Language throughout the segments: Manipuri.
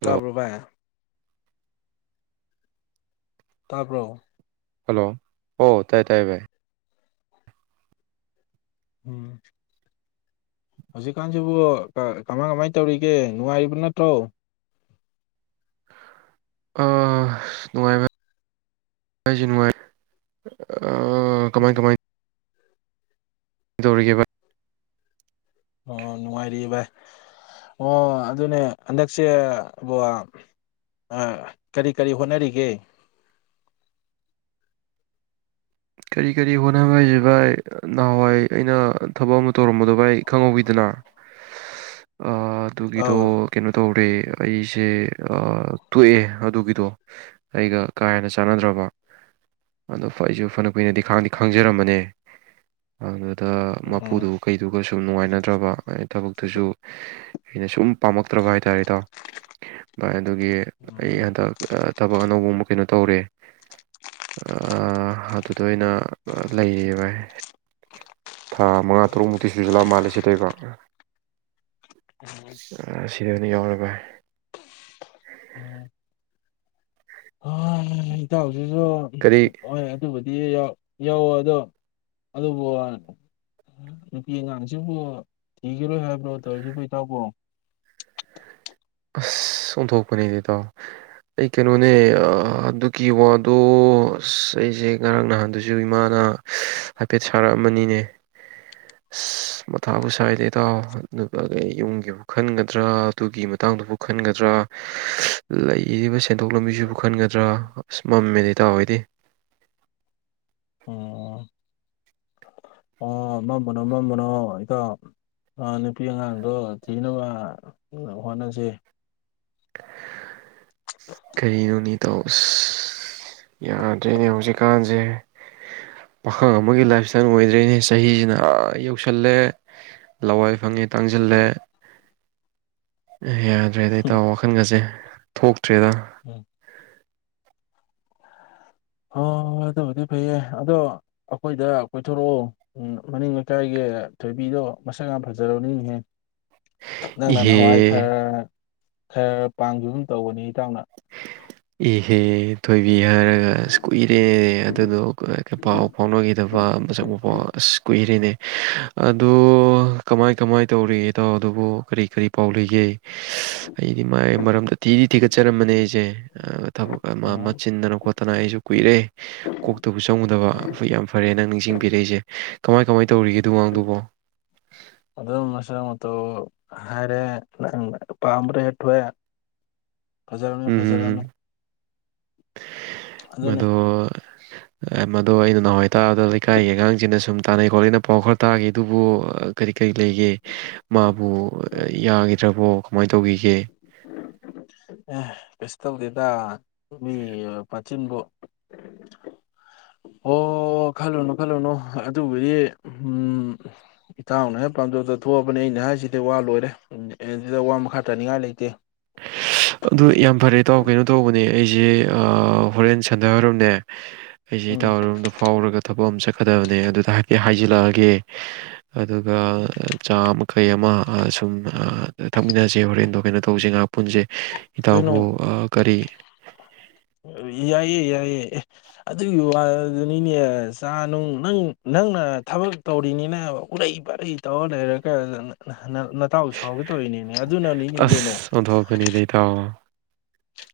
ꯍꯜꯂꯣ ꯇꯥꯕ꯭ꯔꯣ ꯚꯥꯏ ꯇꯥꯕ꯭ꯔꯣ ꯍꯜꯂꯣ ꯑꯣ ꯇꯥꯏ ꯇꯥꯏ ꯚꯥꯏ ꯎꯝ ꯍꯧꯖꯤꯛꯀꯥꯟꯁꯤꯕꯨ ꯀꯃꯥꯏ ꯀꯃꯥꯏ ꯇꯧꯔꯤꯒꯦ ꯅꯨꯡꯉꯥꯏꯔꯤꯕ ꯅꯠꯇ꯭ꯔꯣ ꯑ ꯅꯨꯡꯉꯥꯏ ꯚꯥꯏ ꯅꯨꯡꯉꯥꯏꯔꯤ ꯑ ꯑ ꯀꯃꯥꯏ ꯀꯃꯥꯏ ꯀꯩꯗꯧꯔꯤꯒꯦ ꯚꯥꯏ ꯑ ꯅꯨꯡꯉꯥꯏꯔꯤꯌꯦ ꯚꯥꯏ ꯑ ꯑꯗꯨꯅꯦ ꯍꯟꯗꯛꯁꯤꯕꯨ ꯑ ꯀꯔꯤ ꯀꯔꯤ ꯍꯣꯠꯅꯔꯤꯒꯦ ꯀꯔꯤ ꯀꯔꯤ ꯍꯣꯠꯅꯕ ꯍꯥꯏꯁꯦ ꯚꯥꯏ ꯅꯍꯋꯥꯏ ꯑꯩꯅ ꯊꯕꯛ ꯑꯃ ꯇꯧꯔꯝꯕꯗꯣ ꯚꯥꯏ ꯈꯪꯍꯧꯋꯤꯗꯅ ꯑ ꯑꯗꯨꯒꯤꯗꯣ ꯑꯧ ꯀꯩꯅꯣ ꯇꯧꯔꯦ ꯑꯩꯁꯦ ꯑ ꯇꯣꯛꯑꯦ ꯑꯗꯨꯒꯤꯗꯣ ꯑꯩꯒ ꯀꯥ ꯍꯦꯟꯅ ꯆꯥꯅꯗꯔꯕ ꯑꯗꯣ ꯑꯩꯁꯦ ꯐꯅ ꯐꯅ ꯀꯨꯏꯅ ꯈꯥꯡꯗꯤ ꯈꯥꯡꯖꯔꯝꯕꯅꯦ ꯑꯗ ꯑꯗ ꯎꯝ ꯃꯄꯨꯗꯨ ꯀꯩꯗꯨꯒ ꯁꯨꯝ ꯅꯨꯡꯉꯥꯏꯅꯗ꯭ꯔꯕ ꯊꯕꯛ ꯇꯨꯁꯨ ꯑꯩꯅ ꯁꯨꯝ ꯄꯥꯝꯃꯛꯇꯔꯕ ꯍꯥꯏ ꯇꯥꯔꯦ ꯏꯇꯥꯎ ꯑꯗ ꯑꯗꯨꯒꯤ ꯑꯩ ꯎꯝ ꯍꯟꯇꯛ ꯊꯕꯛ ꯑꯅꯧꯕ ꯑꯃ ꯀꯩꯅꯣ ꯇꯧꯔꯦ ꯑ ꯑꯗꯨꯗ ꯑꯣꯏꯅ ꯂꯩꯌꯦ ꯚꯥꯏ ꯊꯥ ꯃꯉꯥ ꯇꯔꯨꯛ ꯃꯨꯛꯇꯤ ꯁꯨꯖꯤꯜꯂꯛꯑ ꯃꯥꯜꯂꯦ ꯁꯤ [unintelligible] [unintelligible] ꯎꯝ ꯏꯇꯥꯎ ꯁꯤꯁꯨ ꯀꯔꯤ ꯍꯣꯏ ꯑꯗꯨꯕꯨꯗꯤ ꯌꯥꯎꯑꯦ ꯑꯗꯣ ꯑꯗꯨꯕꯨ ꯅꯨꯄꯤ ꯑꯉꯥꯡꯁꯤꯕꯨ ꯊꯤꯈꯤꯔꯣꯏ ꯍꯥꯏꯕꯔꯣ ꯇꯧꯏꯁꯤꯕꯨ ꯏꯇꯥꯎꯕꯨ ꯑꯥꯁ ꯑꯣꯟꯊꯣꯛꯄꯅꯤꯗ ꯏꯇꯥꯎ ꯑꯩ ꯀꯩꯅꯣꯅꯦ ꯑꯥ ꯑꯗꯨꯒꯤ ꯋꯥꯗꯣ ꯑꯥꯁ ꯑꯩꯁꯦ ꯉꯥꯔꯥꯡ ꯅꯍꯥꯟꯗꯁꯨ ꯏꯃꯥꯅ ꯍꯥꯏꯐꯦꯠ ꯁꯥꯔꯛ ꯑꯝꯕꯅꯤꯅꯦ ꯏꯁ ꯃꯊꯥꯕꯨ ꯁꯥꯏꯗ ꯏꯇꯥꯎ ꯑꯗꯨꯗꯒꯤ ꯌꯨꯝꯒꯤ ꯑꯃꯨꯛ ꯈꯟꯒꯗꯔ ꯑꯗꯨꯒꯤꯃꯨꯛ ꯒꯤ ꯃꯥꯇꯥꯡꯗꯕꯨ ꯀꯟꯒꯗꯔ ꯂꯩꯔꯤꯕ ꯁꯦꯟ ꯊꯣꯛ ꯂꯝꯕꯤꯁꯤꯕꯨ ꯀꯟꯒꯗꯔ ꯃꯝꯃꯦꯗ ꯏꯇꯥꯎ ꯑꯩꯗꯤ ꯑꯣ ꯑ ꯃꯝꯃꯨꯅꯣ ꯃꯝꯃꯨꯅꯣ ꯏꯇꯥꯎ ꯅꯨꯄꯤ ꯑꯉꯥꯡꯗꯣ ꯊꯤꯅꯕ ꯍꯣꯠꯅꯁꯦ ꯀꯔꯤꯅꯣꯅꯦ ꯏꯇꯥꯎ ꯑꯥꯁ ꯌꯥꯗꯔꯦꯅꯦ ꯍꯧꯖꯤꯛ ꯀꯥꯟꯁꯦ ꯄꯥꯈꯪ ꯑꯃꯒꯤ ꯂꯥꯏꯞ ꯢꯁꯇꯥꯏꯜ ꯑꯣꯏꯗꯔꯦꯅꯦ ꯆꯥꯍꯤꯅ ꯑꯥꯌꯧꯁꯜꯂꯦ ꯆꯤꯔꯥꯏ ꯐꯪꯂꯦ ꯇꯥꯡꯁꯤꯜꯂꯦ ꯌꯥꯗꯔꯦꯗ ꯏꯇꯥꯎ ꯊꯥꯈꯟꯒꯁꯦ ꯊꯣꯛꯇꯔꯦꯗ ꯎꯝ ꯍꯣꯏ ꯍꯣꯏ ꯑꯗꯨꯕꯨꯗꯤ ꯐꯩꯌꯦ ꯑꯗꯣ ꯑꯩꯈꯣꯏꯗ ꯀꯣꯏ ꯊꯣꯔꯛꯑꯣ ꯎꯝ ꯃꯅꯤꯡ ꯂꯩꯀꯥꯏꯒꯤ ꯊꯣꯏꯕꯤꯗꯣ ꯃꯁꯛ ꯌꯥꯝ ꯐꯥꯖꯔꯕꯅꯤꯅꯦ ꯅꯪꯅ ꯏꯍꯦ ꯅꯍꯥꯟ ꯋꯥꯏ ꯈꯔ ꯈꯔ ꯄꯥꯝꯈꯤꯒꯨꯝ ꯇꯧꯕꯅꯤ ꯏꯇꯥꯎꯅ ꯏꯍꯦ ꯊꯣꯏꯕꯤ ꯑꯥꯁ ꯀꯨꯏꯔꯦ ꯑꯗꯨꯗꯣ ꯄꯥꯎ ꯐꯥꯎꯅꯈꯤꯗꯕ ꯃꯁꯛ ꯃꯄꯥꯎ ꯑꯣ ꯀꯃꯥꯏ ꯀꯃꯥꯏ ꯇꯧꯔꯤꯒꯦ ꯏꯇꯥꯎ ꯑꯗꯨꯕꯣ ꯀꯔꯤ ꯀꯔꯤ ꯄꯥꯎ ꯂꯩꯒꯦ ꯑꯩꯗꯤ ꯃꯥꯒꯤ ꯃꯔꯝꯗ ꯊꯤꯗꯤ ꯊꯤꯒꯠ ꯆꯥꯔꯝꯕꯅꯦ ꯑꯩꯁꯦ ꯑ ꯊꯕꯛ ꯑꯃ ꯑꯃ ꯎꯝ ꯆꯤꯟꯗꯅ ꯈꯣꯠꯇꯅ ꯑꯩꯁꯨ ꯀꯨꯏꯔꯦ ꯀꯣꯛꯇꯕꯨ ꯆꯪꯉꯨꯗꯕ ꯌꯥꯝ ꯐꯔꯦ ꯅꯪ ꯅꯤꯡꯁꯤꯡꯕꯤꯔꯛꯏꯁꯦ ꯀꯃꯥꯏ ꯀꯃꯥꯏ ꯇꯧꯔꯤꯒꯦ ꯑꯗꯨꯏ ꯑꯉꯥꯡꯗꯨꯕꯣ ꯇꯣ ꯍꯥꯏꯔꯦ ꯄꯥꯝꯕꯗꯣ ꯍꯦꯛ ꯊꯣꯛꯑꯦ ꯐꯖꯔꯝꯅꯦ ꯐꯖꯔꯝꯅꯦ ꯃꯗꯣ ꯃꯗꯣ ꯑꯩꯅ ꯅꯍꯥꯟꯋꯥꯏ ꯇꯥꯕꯗ ꯂꯩꯀꯥꯏ ꯑꯉꯥꯡꯁꯤꯡꯅ ꯁꯨꯝ ꯇꯥꯟꯅꯩ ꯈꯣꯠꯂꯦꯅ ꯄꯥꯎ ꯑꯃ ꯇꯥꯈꯤ ꯑꯗꯨꯕꯨ ꯀꯔꯤ ꯀꯔꯤ ꯂꯩꯒꯦ ꯃꯥꯕꯨ ꯌꯥ ꯇꯥꯕ ꯀꯃꯥꯏ ꯑ ꯇꯧꯗꯦꯗ ꯃꯤ ꯃꯆꯤꯟꯕꯨ ꯑꯣ ꯈꯟꯂꯨꯅꯨ ꯈꯟꯂꯨꯅꯨ ꯑꯗꯨꯕꯨꯗꯤ ꯎꯝ ꯏꯇꯥꯎꯅ ꯍꯦꯛ ꯄꯥꯝꯖꯕꯗꯨ ꯊꯣꯛꯂꯕꯅꯤ ꯑꯩ ꯍꯥꯏꯁꯤꯗꯤ ꯋꯥ ꯂꯣꯢꯔꯦ ꯑꯁꯤꯗ ꯋꯥ ꯃꯈꯥ ꯇꯥꯅꯤꯡꯉꯥꯏ ꯂꯩꯇꯦ ꯑꯗꯨ ꯌꯥꯝ ꯐꯔꯦ ꯏꯇꯥꯎ ꯀꯩꯅꯣ ꯇꯧꯕꯅꯦ ꯑꯩꯁꯦ ꯑꯥ ꯍꯣꯔꯦꯟ ꯁꯟꯗꯤꯌꯥ ꯋꯥꯏꯔꯝꯅꯦ ꯑꯩꯁꯦ ꯎꯝ ꯏꯇꯥꯎ ꯍꯣꯏꯔꯣꯝꯗ ꯐꯥꯎꯔꯒ ꯊꯕꯛ ꯑꯃ ꯆꯠꯀꯗꯕꯅꯦ ꯑꯗꯨꯗ ꯍꯥꯏꯐꯦꯠ ꯍꯥꯏꯖꯤꯜꯂꯛꯑꯒꯦ ꯑꯗꯨꯒ ꯆꯥ ꯑꯃ ꯀꯩ ꯑꯃ ꯁꯨꯝ ꯊꯛꯃꯤꯟꯅꯁꯦ ꯍꯣꯔꯦꯟꯗꯣ ꯀꯩꯅꯣ ꯇꯧꯁꯦꯉꯍꯥꯛ ꯄꯨꯟꯁꯦ ꯀꯩꯅꯣ ꯏꯇꯥꯎꯕꯨ ꯑ ꯀꯔꯤ ꯌꯥꯏꯌꯦ ꯌꯥꯏꯌꯦ ꯑꯦ ꯑꯗꯨꯒꯤ ꯋꯥꯗꯨꯅꯤꯅꯦ ꯆꯥꯅꯨꯡ ꯅꯪꯅ ꯊꯕꯛ ꯇꯧꯔꯤꯅꯦꯅ ꯎꯠꯂꯩ ꯄꯥꯔꯩ ꯇꯧꯂꯩꯔꯒ ꯅꯇꯥꯎ ꯁꯥꯎꯒꯦ ꯇꯧꯔꯤꯅꯦ ꯑꯗꯨꯅꯅꯤꯅꯦ ꯀꯩꯅꯣ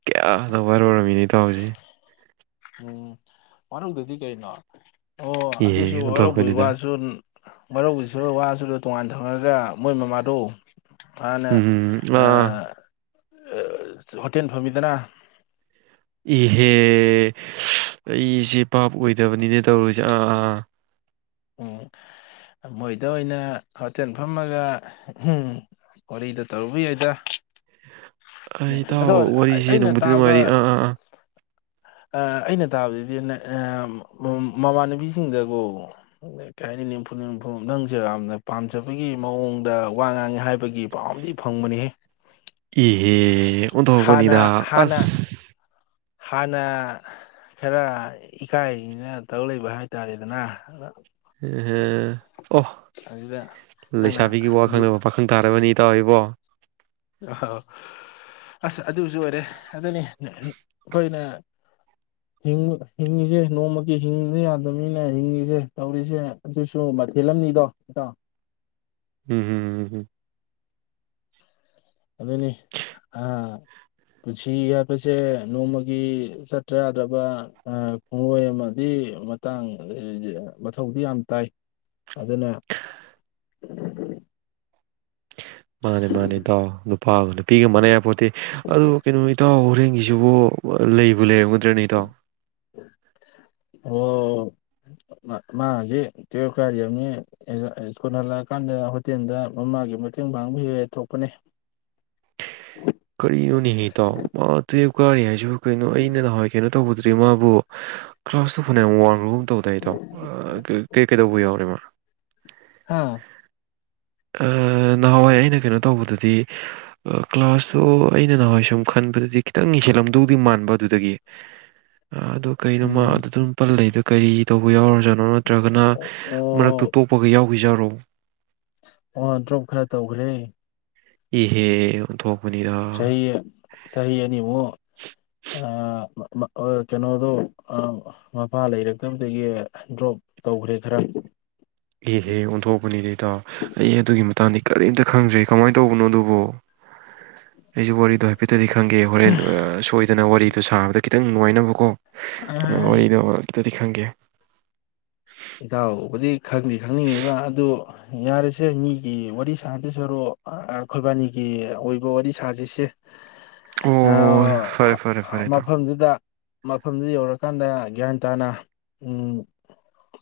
ꯀꯌꯥꯗ ꯋꯥꯔꯧꯔꯝꯃꯤꯅꯣ ꯏꯇꯥꯎꯁꯦ ꯎꯝ ꯋꯥꯔꯧꯗꯗꯤ ꯀꯩꯅꯣ ꯑꯣ ꯑꯗꯨꯁꯨ ꯏꯍꯦ ꯋꯥꯔꯧꯕꯩ ꯑꯣꯟꯊꯣꯛꯄꯅꯤꯗ ꯋꯥꯁꯨ ꯋꯥꯔꯧꯕꯩꯁꯨ ꯋꯥꯁꯨ ꯇꯣꯡꯉꯥꯟ ꯊꯝꯃꯒ ꯃꯣꯏ ꯃꯃꯥꯗꯣ ꯃꯅꯥ ꯎꯝ ꯑ ꯑꯥ [unintelligible] ꯍꯣꯇꯦꯟ ꯐꯝꯃꯤꯗꯅ ꯏꯍꯦ ꯑꯩꯁꯤ ꯕꯥꯕ ꯑꯣꯏꯗꯕꯅꯤꯅꯦ ꯇꯧꯔꯤꯁꯦ ꯑ ꯑ ꯎꯝ ꯃꯣꯏꯗ ꯑꯣꯏꯅ ꯍꯣꯇꯦꯟ ꯐꯝꯃꯒ ꯍꯨꯝ ꯋꯥꯔꯤꯗꯣ ꯇꯧꯕ ꯌꯥꯏꯗ ꯑ ꯏꯇꯥꯎ ꯑꯗꯣ ꯋꯥꯔꯤꯁꯦ ꯅꯡꯕꯨꯗꯤ ꯅꯨꯡꯉꯥꯏꯔꯤ ꯑ ꯑ ꯑ ꯑ ꯑꯩꯅ ꯇꯥꯕꯗꯗꯤ [unintelligible] ꯃꯃꯥꯟꯅꯕꯤ ꯁꯤꯡꯗꯒꯣ ꯀꯩ ꯍꯥꯏꯅꯤ ꯅꯤꯝꯐꯨꯡ ꯅꯤꯡꯐꯨꯡ ꯅꯪꯁꯦ ꯌꯥꯝꯅ ꯄꯥꯝꯖꯕꯒꯤ ꯃꯋꯣꯡꯗ ꯋꯥ ꯉꯥꯡꯉꯦ ꯍꯥꯏꯕꯒꯤ ꯄꯥꯎ ꯑꯝꯗꯤ ꯐꯪꯕꯅꯤꯍꯦ ꯏꯍꯦ ꯑꯣꯟꯊꯣꯛꯕꯅꯤꯗ ꯍꯥꯟꯅ ꯍꯥꯟꯅ ꯑꯁ ꯍꯥꯟꯅ ꯈꯔ ꯏꯀꯥꯏꯔꯤꯅ ꯇꯧ ꯂꯩꯕ ꯍꯥꯏ ꯇꯥꯔꯦꯗꯅ ꯏꯍꯦ ꯑꯣ ꯑꯗꯨꯗ ꯅꯪꯅ ꯂꯩꯁꯥꯕꯤꯒꯤ ꯋꯥ ꯈꯪꯗꯕ ꯄꯥꯈꯪ ꯇꯥꯔꯕꯅꯦ ꯇꯧꯏꯕꯣ ꯑꯍꯣ ꯑꯁ ꯑꯗꯨꯁꯨ ꯑꯣꯏꯔꯦ ꯑꯗꯨꯅꯤ ꯈꯣꯏꯅ ꯍꯤꯡꯕ ꯍꯤꯡꯉꯤꯁꯦ ꯅꯣꯡꯃꯒꯤ ꯍꯤꯡꯗ ꯌꯥꯗꯕ ꯅꯤꯅ ꯍꯤꯡꯏꯁꯦ ꯇꯧꯔꯤꯁꯦ ꯑꯗꯨꯁꯨ ꯃꯊꯦꯜ ꯑꯝꯅꯤꯗꯣ ꯏꯇꯥꯎ ꯎꯝ ꯎꯝ ꯎꯝ ꯍꯝ ꯑꯗꯨꯅꯤ ꯑꯥ ꯄꯨꯟꯁꯤ ꯍꯥꯏꯕꯁꯦ ꯅꯣꯡꯃꯒꯤ ꯆꯠꯇ꯭ꯔ ꯌꯥꯗ꯭ꯔꯕ ꯑ ꯈꯣꯡꯂꯣꯏ ꯑꯃꯗꯤ ꯃꯥꯡꯕ ꯃꯊꯧꯗꯤ ꯌꯥꯝ ꯇꯥꯏ ꯑꯗꯨꯅ ꯃꯥꯅꯦ ꯃꯥꯅꯦ ꯏꯇꯥꯎ ꯅꯨꯄꯥꯒ ꯅꯨꯃꯤꯠ ꯃꯥꯟꯅ ꯌꯥꯄꯣꯠꯇꯦ ꯑꯗꯣ ꯀꯩꯅꯣ ꯏꯇꯥꯎ ꯍꯣꯔꯦꯟꯒꯤꯁꯤꯕꯨ ꯂꯩꯕꯨ ꯂꯩꯔꯝꯒꯗ꯭ꯔꯅꯦ ꯏꯇꯥꯎ ꯑꯣ ꯃꯥ ꯍꯧꯖꯤꯛ ꯇ꯭ꯋꯦꯞ ꯀꯥꯔꯤ ꯍꯥꯏꯕꯅꯤ [unintelligible] ꯁ꯭ꯀꯨꯜ ꯍꯜꯂꯛꯑꯀꯥꯟꯗ ꯍꯣꯇꯦꯟꯗ ꯃꯃꯥꯒꯤ ꯃꯇꯦꯡ ꯄꯥꯡꯕ ꯍꯦꯛ ꯍꯦꯛ ꯊꯣꯛꯄꯅꯤ ꯀꯩꯅꯣꯅꯦꯍꯦ ꯏꯇꯥꯎ ꯃꯥ ꯇ꯭ꯋꯨꯞ ꯀꯥꯔꯤ ꯍꯥꯏꯁꯤꯕꯨ ꯀꯩꯅꯣ ꯑꯩꯅ ꯅꯍꯥꯋꯥꯏ ꯀꯩꯅꯣ ꯇꯧꯕꯗꯗꯤ ꯃꯥꯕꯨ ꯀ꯭ꯂꯥꯁ ꯇꯨ ꯐꯅꯌꯥꯝ ꯋꯥꯡꯕꯒꯨꯝ ꯇꯧꯗꯥꯏ ꯏꯇꯥꯎ ꯑ ꯀꯩ ꯀꯩꯗꯧꯕ ꯌꯥꯎꯔꯦ ꯃꯥ ꯍꯥ ꯑꯥ ꯅꯍꯥꯋꯥꯏ ꯑꯩꯅ ꯀꯩꯅꯣ ꯇꯧꯕꯗꯗꯤ ꯀ꯭ꯂꯥꯁ ꯇꯨ ꯑꯩꯅ ꯅꯍꯥꯋꯥꯏ ꯁꯨꯝ ꯈꯟꯕꯗꯗꯤ ꯈꯤꯇꯪꯗꯤ ꯍꯦꯜꯂꯝꯗꯧꯗꯤ ꯃꯥꯡꯕ ꯑꯗꯨꯗꯒꯤ ꯑꯗꯨ ꯀꯩꯅꯣ ꯃꯥ ꯎꯝ ꯑꯗꯨꯗ ꯑꯗꯨꯝ ꯄꯜ ꯂꯩꯗꯣ ꯀꯔꯤ ꯇꯧꯕ ꯌꯥꯎꯔꯖꯥ [unintelligible] ꯅꯠꯇ꯭ꯔꯒꯅ ꯑꯣ ꯃꯔꯛꯇ ꯇꯣꯛꯄꯒ ꯌꯥꯎ ꯑꯣꯏꯖꯥꯔꯣ ꯑꯣ ꯗ꯭ꯔꯣꯞ ꯈꯔ ꯇꯧꯒ꯭ꯔꯦ ꯏꯍꯦ ꯑꯣꯟꯊꯣꯛ ꯄꯅꯤꯗ ꯆꯍꯤ ꯆꯍꯤ ꯑꯅꯤ ꯃꯨꯛ ꯑꯥ [unintelligible] ꯀꯩꯅꯣꯗꯣ ꯑ ꯃꯄꯥ ꯂꯩꯔꯛꯇꯕꯗꯒꯤ ꯗ꯭ꯔꯣꯞ ꯇꯧꯒ꯭ꯔꯦ ꯈꯔ ꯏꯍꯦ ꯑꯣꯟꯊꯣꯛꯄꯅꯤꯗ ꯏꯇꯥꯎ ꯑꯩ [unintelligible] ꯀꯔꯤꯝꯇ ꯈꯪꯗ꯭ꯔꯦ ꯀꯃꯥꯏ ꯇꯧꯕꯅꯣ ꯑꯗꯨꯕꯣ ꯑꯩꯁꯨ ꯋꯥꯔꯤꯗꯣ ꯈꯤꯇꯗꯤ ꯈꯪꯒꯦ ꯍꯧꯔꯦꯟ ꯁꯣꯏꯗꯅ ꯋꯥꯔꯤꯗꯣ ꯁꯥꯕꯗ ꯈꯤꯇꯪ ꯅꯨꯉꯥꯏꯅꯕ ꯀꯣ ꯋꯥꯔꯤꯗꯣ ꯈꯤꯇꯗꯤ ꯈꯪꯒꯦ ꯏꯇꯥꯎꯕꯨꯗꯤ ꯈꯪꯗꯤ ꯈꯪꯅꯤꯡꯉꯤꯕ ꯑꯗꯨ ꯌꯥꯔꯦꯁꯦ ꯃꯤꯒꯤ ꯋꯥꯔꯤ ꯁꯥꯗꯣꯏ ꯁꯔꯨꯛ ꯑꯈꯣꯏꯕꯥꯅꯤ ꯑꯣꯏꯕ ꯋꯔꯤ ꯁꯥꯖꯤ ꯁꯦ ꯑꯣ ꯐꯔꯦ ꯑꯑ ꯐꯔꯦ ꯐꯔꯦ ꯏꯇꯥꯎ ꯃꯐꯝꯗꯨꯗ ꯃꯐꯝꯗꯨ ꯌꯧꯔꯀꯥꯟꯗ ꯌꯥꯟ ꯇꯥꯅ ꯎꯝ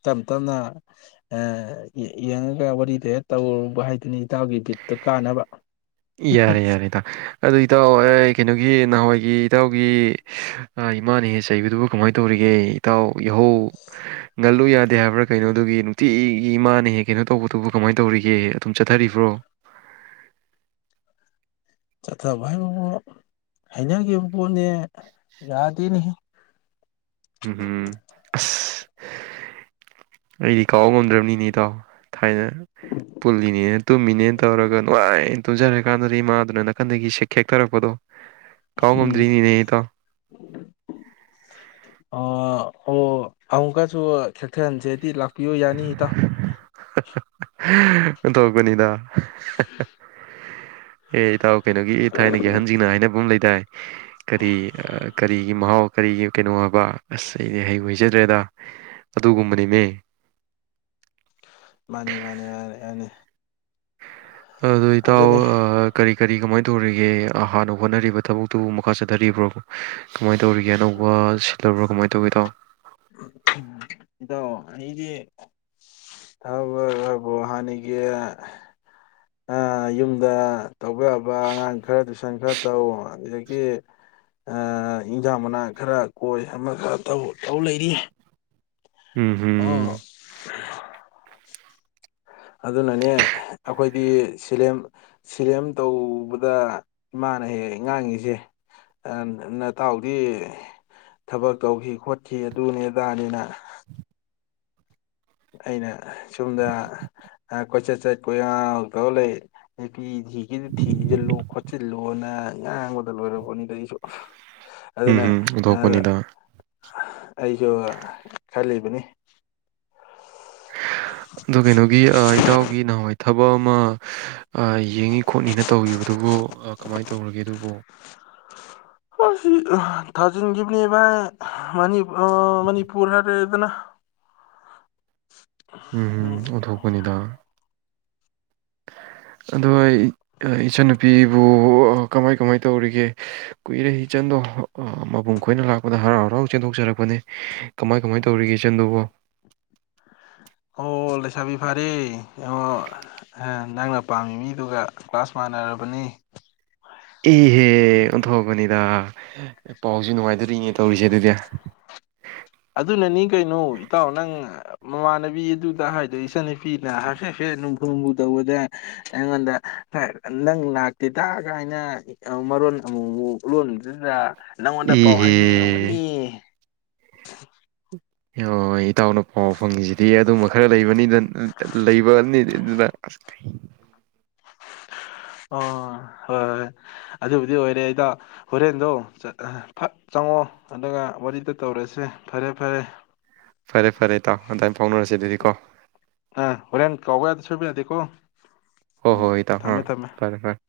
ꯇꯞ ꯇꯞꯅ ꯑ ꯌꯦꯡꯉꯒ ꯋꯥꯔꯤꯗꯣ ꯍꯦꯛ ꯇꯧꯔꯨꯕ ꯍꯥꯏꯗꯨꯅꯤ ꯏꯇꯥꯎ ꯒꯤ ꯕꯤꯠꯇꯣ ꯀꯥꯅꯕ ꯌꯥꯔꯦ ꯌꯥꯔꯦ ꯏꯇꯥꯎ ꯑꯗꯣ ꯏꯇꯥꯎ ꯀꯩꯅꯣꯒꯤ ꯉꯍꯥꯟꯋꯥꯏꯒꯤ ꯏꯇꯥꯎꯒꯤ ꯏꯃꯥꯅ ꯍꯦꯛꯍꯦꯛ ꯆꯩꯕꯗꯨꯕꯨ ꯀꯃꯥꯏ ꯇꯧꯔꯤꯒꯦ ꯏꯇꯥꯎ ꯌꯥꯍꯧ ꯉꯜꯂꯨ ꯌꯥꯗꯦ ꯍꯥꯏꯕ꯭ꯔ ꯀꯩꯅꯣ ꯑꯗꯨꯒꯤ ꯅꯨꯡꯇꯤꯒꯤ ꯏꯃꯥꯅ ꯍꯦꯛꯍꯦꯛ ꯀꯩꯅꯣ ꯇꯧꯕꯗꯨꯕꯨ ꯀꯃꯥꯏ ꯇꯧꯔꯤꯒꯦ ꯑꯗꯨꯝ ꯆꯠꯊꯔꯤꯕ꯭ꯔꯣ ꯆꯠꯊꯕ ꯍꯥꯏꯕꯕꯨ ꯍꯩꯅꯈꯤꯕ ꯄꯣꯠꯅꯤ ꯌꯥꯗꯦꯅꯦꯍꯦ ꯎꯝꯍꯨꯝ ꯑꯁ ꯑꯩꯗꯤ ꯀꯥꯎ ꯉꯝꯗ꯭ꯔꯝꯅꯤꯅꯦ ꯏꯇꯥꯎ ꯊꯥꯏꯅ ꯄꯨꯜꯂꯤꯅꯦꯅ ꯇꯨꯝꯃꯤꯅꯦꯅ ꯇꯧꯔꯒ ꯅꯨꯉꯥꯏ ꯇꯨꯝꯖꯔꯤ ꯀꯥꯟꯗꯗꯤ ꯏꯃꯥꯗꯨꯅ ꯅꯥꯀꯟꯗꯒꯤ ꯏꯁꯤꯡ ꯈꯤꯛꯊꯔꯛꯄꯗꯣ ꯀꯥꯎ ꯉꯝꯗ꯭ꯔꯤꯅꯤꯅꯦ ꯏꯇꯥꯎ ꯑ ꯑꯣ ꯑꯃꯨꯛꯀꯁꯨ ꯈꯤꯛꯊꯍꯟꯁꯦꯗꯤ ꯂꯥꯛ ꯄꯤꯌꯣ ꯌꯥꯅꯤ ꯏꯇꯥꯎ ꯄꯅꯤꯗ ꯍ ꯍ ꯑꯦ ꯏꯇꯥꯎ ꯀꯩꯅꯣꯒꯤ ꯊꯥꯏꯅꯒꯤ ꯑꯍꯟꯖꯤꯡꯅ ꯍꯥꯏꯅꯕ ꯑꯃ ꯂꯩꯗꯥꯏ ꯀꯔꯤ ꯀꯔꯤꯒꯤ ꯃꯍꯥꯎ ꯀꯔꯤꯒꯤ ꯀꯩꯅꯣ ꯑꯁ ꯑꯩꯗꯤ ꯍꯩꯕꯨ ꯍꯩꯖ -ꯗꯦꯗ ꯑꯗꯨꯒꯨꯝꯕ ꯅꯦꯃꯤ ꯃꯥꯅꯦ ꯃꯥꯅꯦ ꯑꯗꯣ ꯏꯇꯥꯎ ꯑ ꯀꯔꯤ ꯀꯃꯥꯏ ꯇꯧꯔꯤꯒꯦ ꯍꯥꯟꯅ ꯍꯣꯠꯅꯔꯤꯕ ꯊꯕꯛꯇꯨꯕꯨ ꯃꯈꯥ ꯆꯠꯊꯔꯤꯕ꯭ꯔꯣ ꯀꯃꯥꯏ ꯇꯧꯔꯤꯒꯦ ꯑꯅꯧꯕ ꯗꯕ꯭ꯔ ꯀꯃꯥꯏ ꯇꯧꯒꯦ ꯏꯇꯥꯎ ꯏꯇꯥꯎ ꯑꯩꯗꯤ ꯊꯕꯛ ꯑꯕꯨ ꯍꯥꯟꯅꯒꯤ ꯑ ꯌꯨꯝꯗ ꯑꯉꯥꯡ ꯈꯔ ꯇꯨꯏꯁꯟ ꯁ ꯈꯔ ꯇꯧ ꯑꯗꯨꯗꯒꯤ ꯑ ꯏꯟꯖꯥꯡ ꯃꯅꯥ ꯈꯔ ꯀꯣꯏ ꯑꯃ ꯈꯔ ꯇꯧ ꯇꯧ ꯂꯩꯔꯤ ꯎ ꯑꯣ ꯍꯝ ꯑꯗꯨꯅꯅꯦ ꯑꯈꯣꯏꯗꯤ ꯁꯤꯂꯦꯝ ꯁꯤꯂꯦꯝ ꯇꯧꯕꯗ ꯏꯃꯥꯅ ꯍꯦꯛ ꯍꯦꯛ ꯉꯥꯛꯉꯤꯁꯦ ꯑ ꯅꯇꯥꯎꯗꯤ ꯊꯕꯛ ꯇꯧꯒꯤ ꯈꯣꯠꯈꯤ ꯑꯗꯨꯅꯤ ꯑꯗꯥꯅꯤꯅ ꯑꯩꯅ ꯁꯣꯝꯗ ꯀꯣꯏꯆꯠ ꯆꯠ ꯀꯣꯏꯉꯧ ꯉꯧꯇꯧꯂꯩ ꯅꯨꯄꯤ ꯊꯤꯒꯦꯁꯨ ꯊꯤꯖꯤꯜꯂꯨ ꯍꯣꯠꯆꯤꯜꯂꯣꯅ ꯉꯥꯡꯕꯗ ꯂꯣꯏꯔꯕꯅꯤ ꯑꯩꯁꯨ ꯎꯝ ꯑꯗꯨꯅ ꯎꯝ ꯃꯤꯈꯣꯠꯄꯅꯤꯗ ꯑꯩꯁꯨꯕ ꯈꯜꯂꯤꯕꯅꯤ ꯑꯗꯨ ꯀꯩꯅꯣꯒꯤ ꯏꯇꯥꯎꯒꯤ ꯅꯍꯥꯋꯥ ꯊꯕꯛ ꯑꯃ ꯍ ꯑ ꯌꯦꯡꯅꯤ ꯈꯣꯠꯅꯤꯅ ꯇꯧꯒꯤꯕꯗꯨꯕꯨ ꯀꯃꯥꯏ ꯇꯧꯒ꯭ꯔꯦ ꯑꯗꯨꯕꯨ ꯍꯥꯁꯤ ꯑ ꯊꯥꯖꯤꯟꯒꯤꯞꯅꯦꯕ ꯃꯅꯤꯄꯨ ꯃꯅꯤꯄꯨꯔꯍꯥꯏꯔꯦꯗꯅ ꯎꯝ ꯑꯣꯟꯊꯣꯛꯄꯅꯤꯗ ꯑꯗꯨ ꯑꯩ ꯏꯆꯟꯅꯨꯄꯤꯕꯨ ꯀꯃꯥꯢ ꯀꯃꯥꯢ ꯇꯧꯔꯤꯒꯦ ꯀꯨꯏꯔꯦ ꯏꯆꯟꯗꯨ ꯃꯕꯨꯡ ꯈꯣꯏꯅ ꯂꯛꯄꯗ ꯍꯔꯥꯎ ꯍꯔꯥꯎ ꯆꯦꯟꯊꯣꯛꯆꯔꯛꯄꯅꯤ ꯀꯃꯥꯏ ꯀꯃꯥꯏ ꯇꯧꯔꯤꯒꯦ ꯏꯆꯟꯗꯨꯕꯨ ꯑꯣ ꯂꯧꯁꯥꯕꯤ ꯐꯔꯦ ꯌꯦꯡꯉꫭ ꯅꯪꯅ ꯄꯥꯝꯃꯤ ꯃꯤꯗꯨꯒ ꯀ꯭ꯂꯥꯁ ꯃꯥꯟꯅꯔꯕꯅꯦ ꯏ ꯑꯦ ꯑꯣꯟꯊꯣꯕꯅꯤꯗ ꯄꯥꯎꯁꯤ ꯅꯨꯉꯥꯏꯗꯔꯤꯅꯦ ꯇꯧꯔꯤꯁꯦ ꯑꯗꯨꯗꯤ ꯑꯗꯨꯅꯅꯤ ꯀꯩꯅꯣ ꯏꯇꯥꯎ ꯅꯪ ꯃꯃꯥꯟꯅꯕꯤ ꯑꯗꯨ ꯑꯗꯥ ꯍꯥꯏꯗꯣ ꯏꯆꯟ ꯅꯨꯄꯤꯗ ꯍꯥꯏꯐꯦꯠ ꯍꯥꯐꯦꯠ ꯂꯨꯝꯐꯨ ꯂꯨꯝꯐꯨ ꯇꯧꯕꯗ ꯑꯩꯉꯣꯟꯗ ꯍ ꯅꯪ ꯂꯥꯛꯇꯦꯗꯅꯒꯥꯏꯅ ꯃꯔꯣꯟ ꯑꯃꯨꯛ ꯃꯨꯛ ꯂꯣꯜꯂꯤꯗꯨꯗ ꯅꯪꯉꯣꯟꯗ ꯄꯥꯎ ꯏꯍꯦ ꯍꯥꯏꯅꯤꯡꯉꯤ ꯑꯣꯝꯒꯅꯤꯌꯦ [inaudible] ꯍꯤꯌꯣ ꯏꯇꯥꯎꯅ ꯄꯥꯎ ꯐꯪꯉꯤꯁꯤꯗꯤ ꯑꯗꯨꯝꯕ ꯈꯔ ꯂꯩꯕꯅꯤꯅ [unintelligible] ꯑ ꯍꯣꯏ ꯍꯣꯏ ꯑꯗꯨꯕꯨꯗꯤ ꯑꯣꯏꯔꯦ ꯏꯇꯥꯎ ꯍꯣꯔꯦꯟꯗꯣ ꯆꯠ ꯍ ꯐꯠ ꯆꯪꯉꯣ ꯑꯗꯨꯒ ꯋꯥꯔꯤꯗꯣ ꯇꯧꯔꯁꯦ ꯐꯔꯦ ꯐꯔꯦ ꯐꯔꯦ ꯐꯔꯦ ꯏꯇꯥꯎ ꯑꯗꯥꯏ ꯐꯥꯎꯅꯔꯁꯤ ꯑꯗꯨꯗꯤꯀꯣ ꯑ ꯍꯣꯔꯦꯟ ꯀꯥꯎꯕ ꯌꯥꯗꯦ ꯁꯣꯏꯕ ꯌꯥꯗꯦꯀꯣ ꯍꯣ ꯎꯝ ꯍꯣ ꯏꯇꯥꯎ ꯍꯥ ꯊꯝꯃꯦ ꯊꯝꯃꯦ ꯐꯔꯦ ꯐꯔꯦ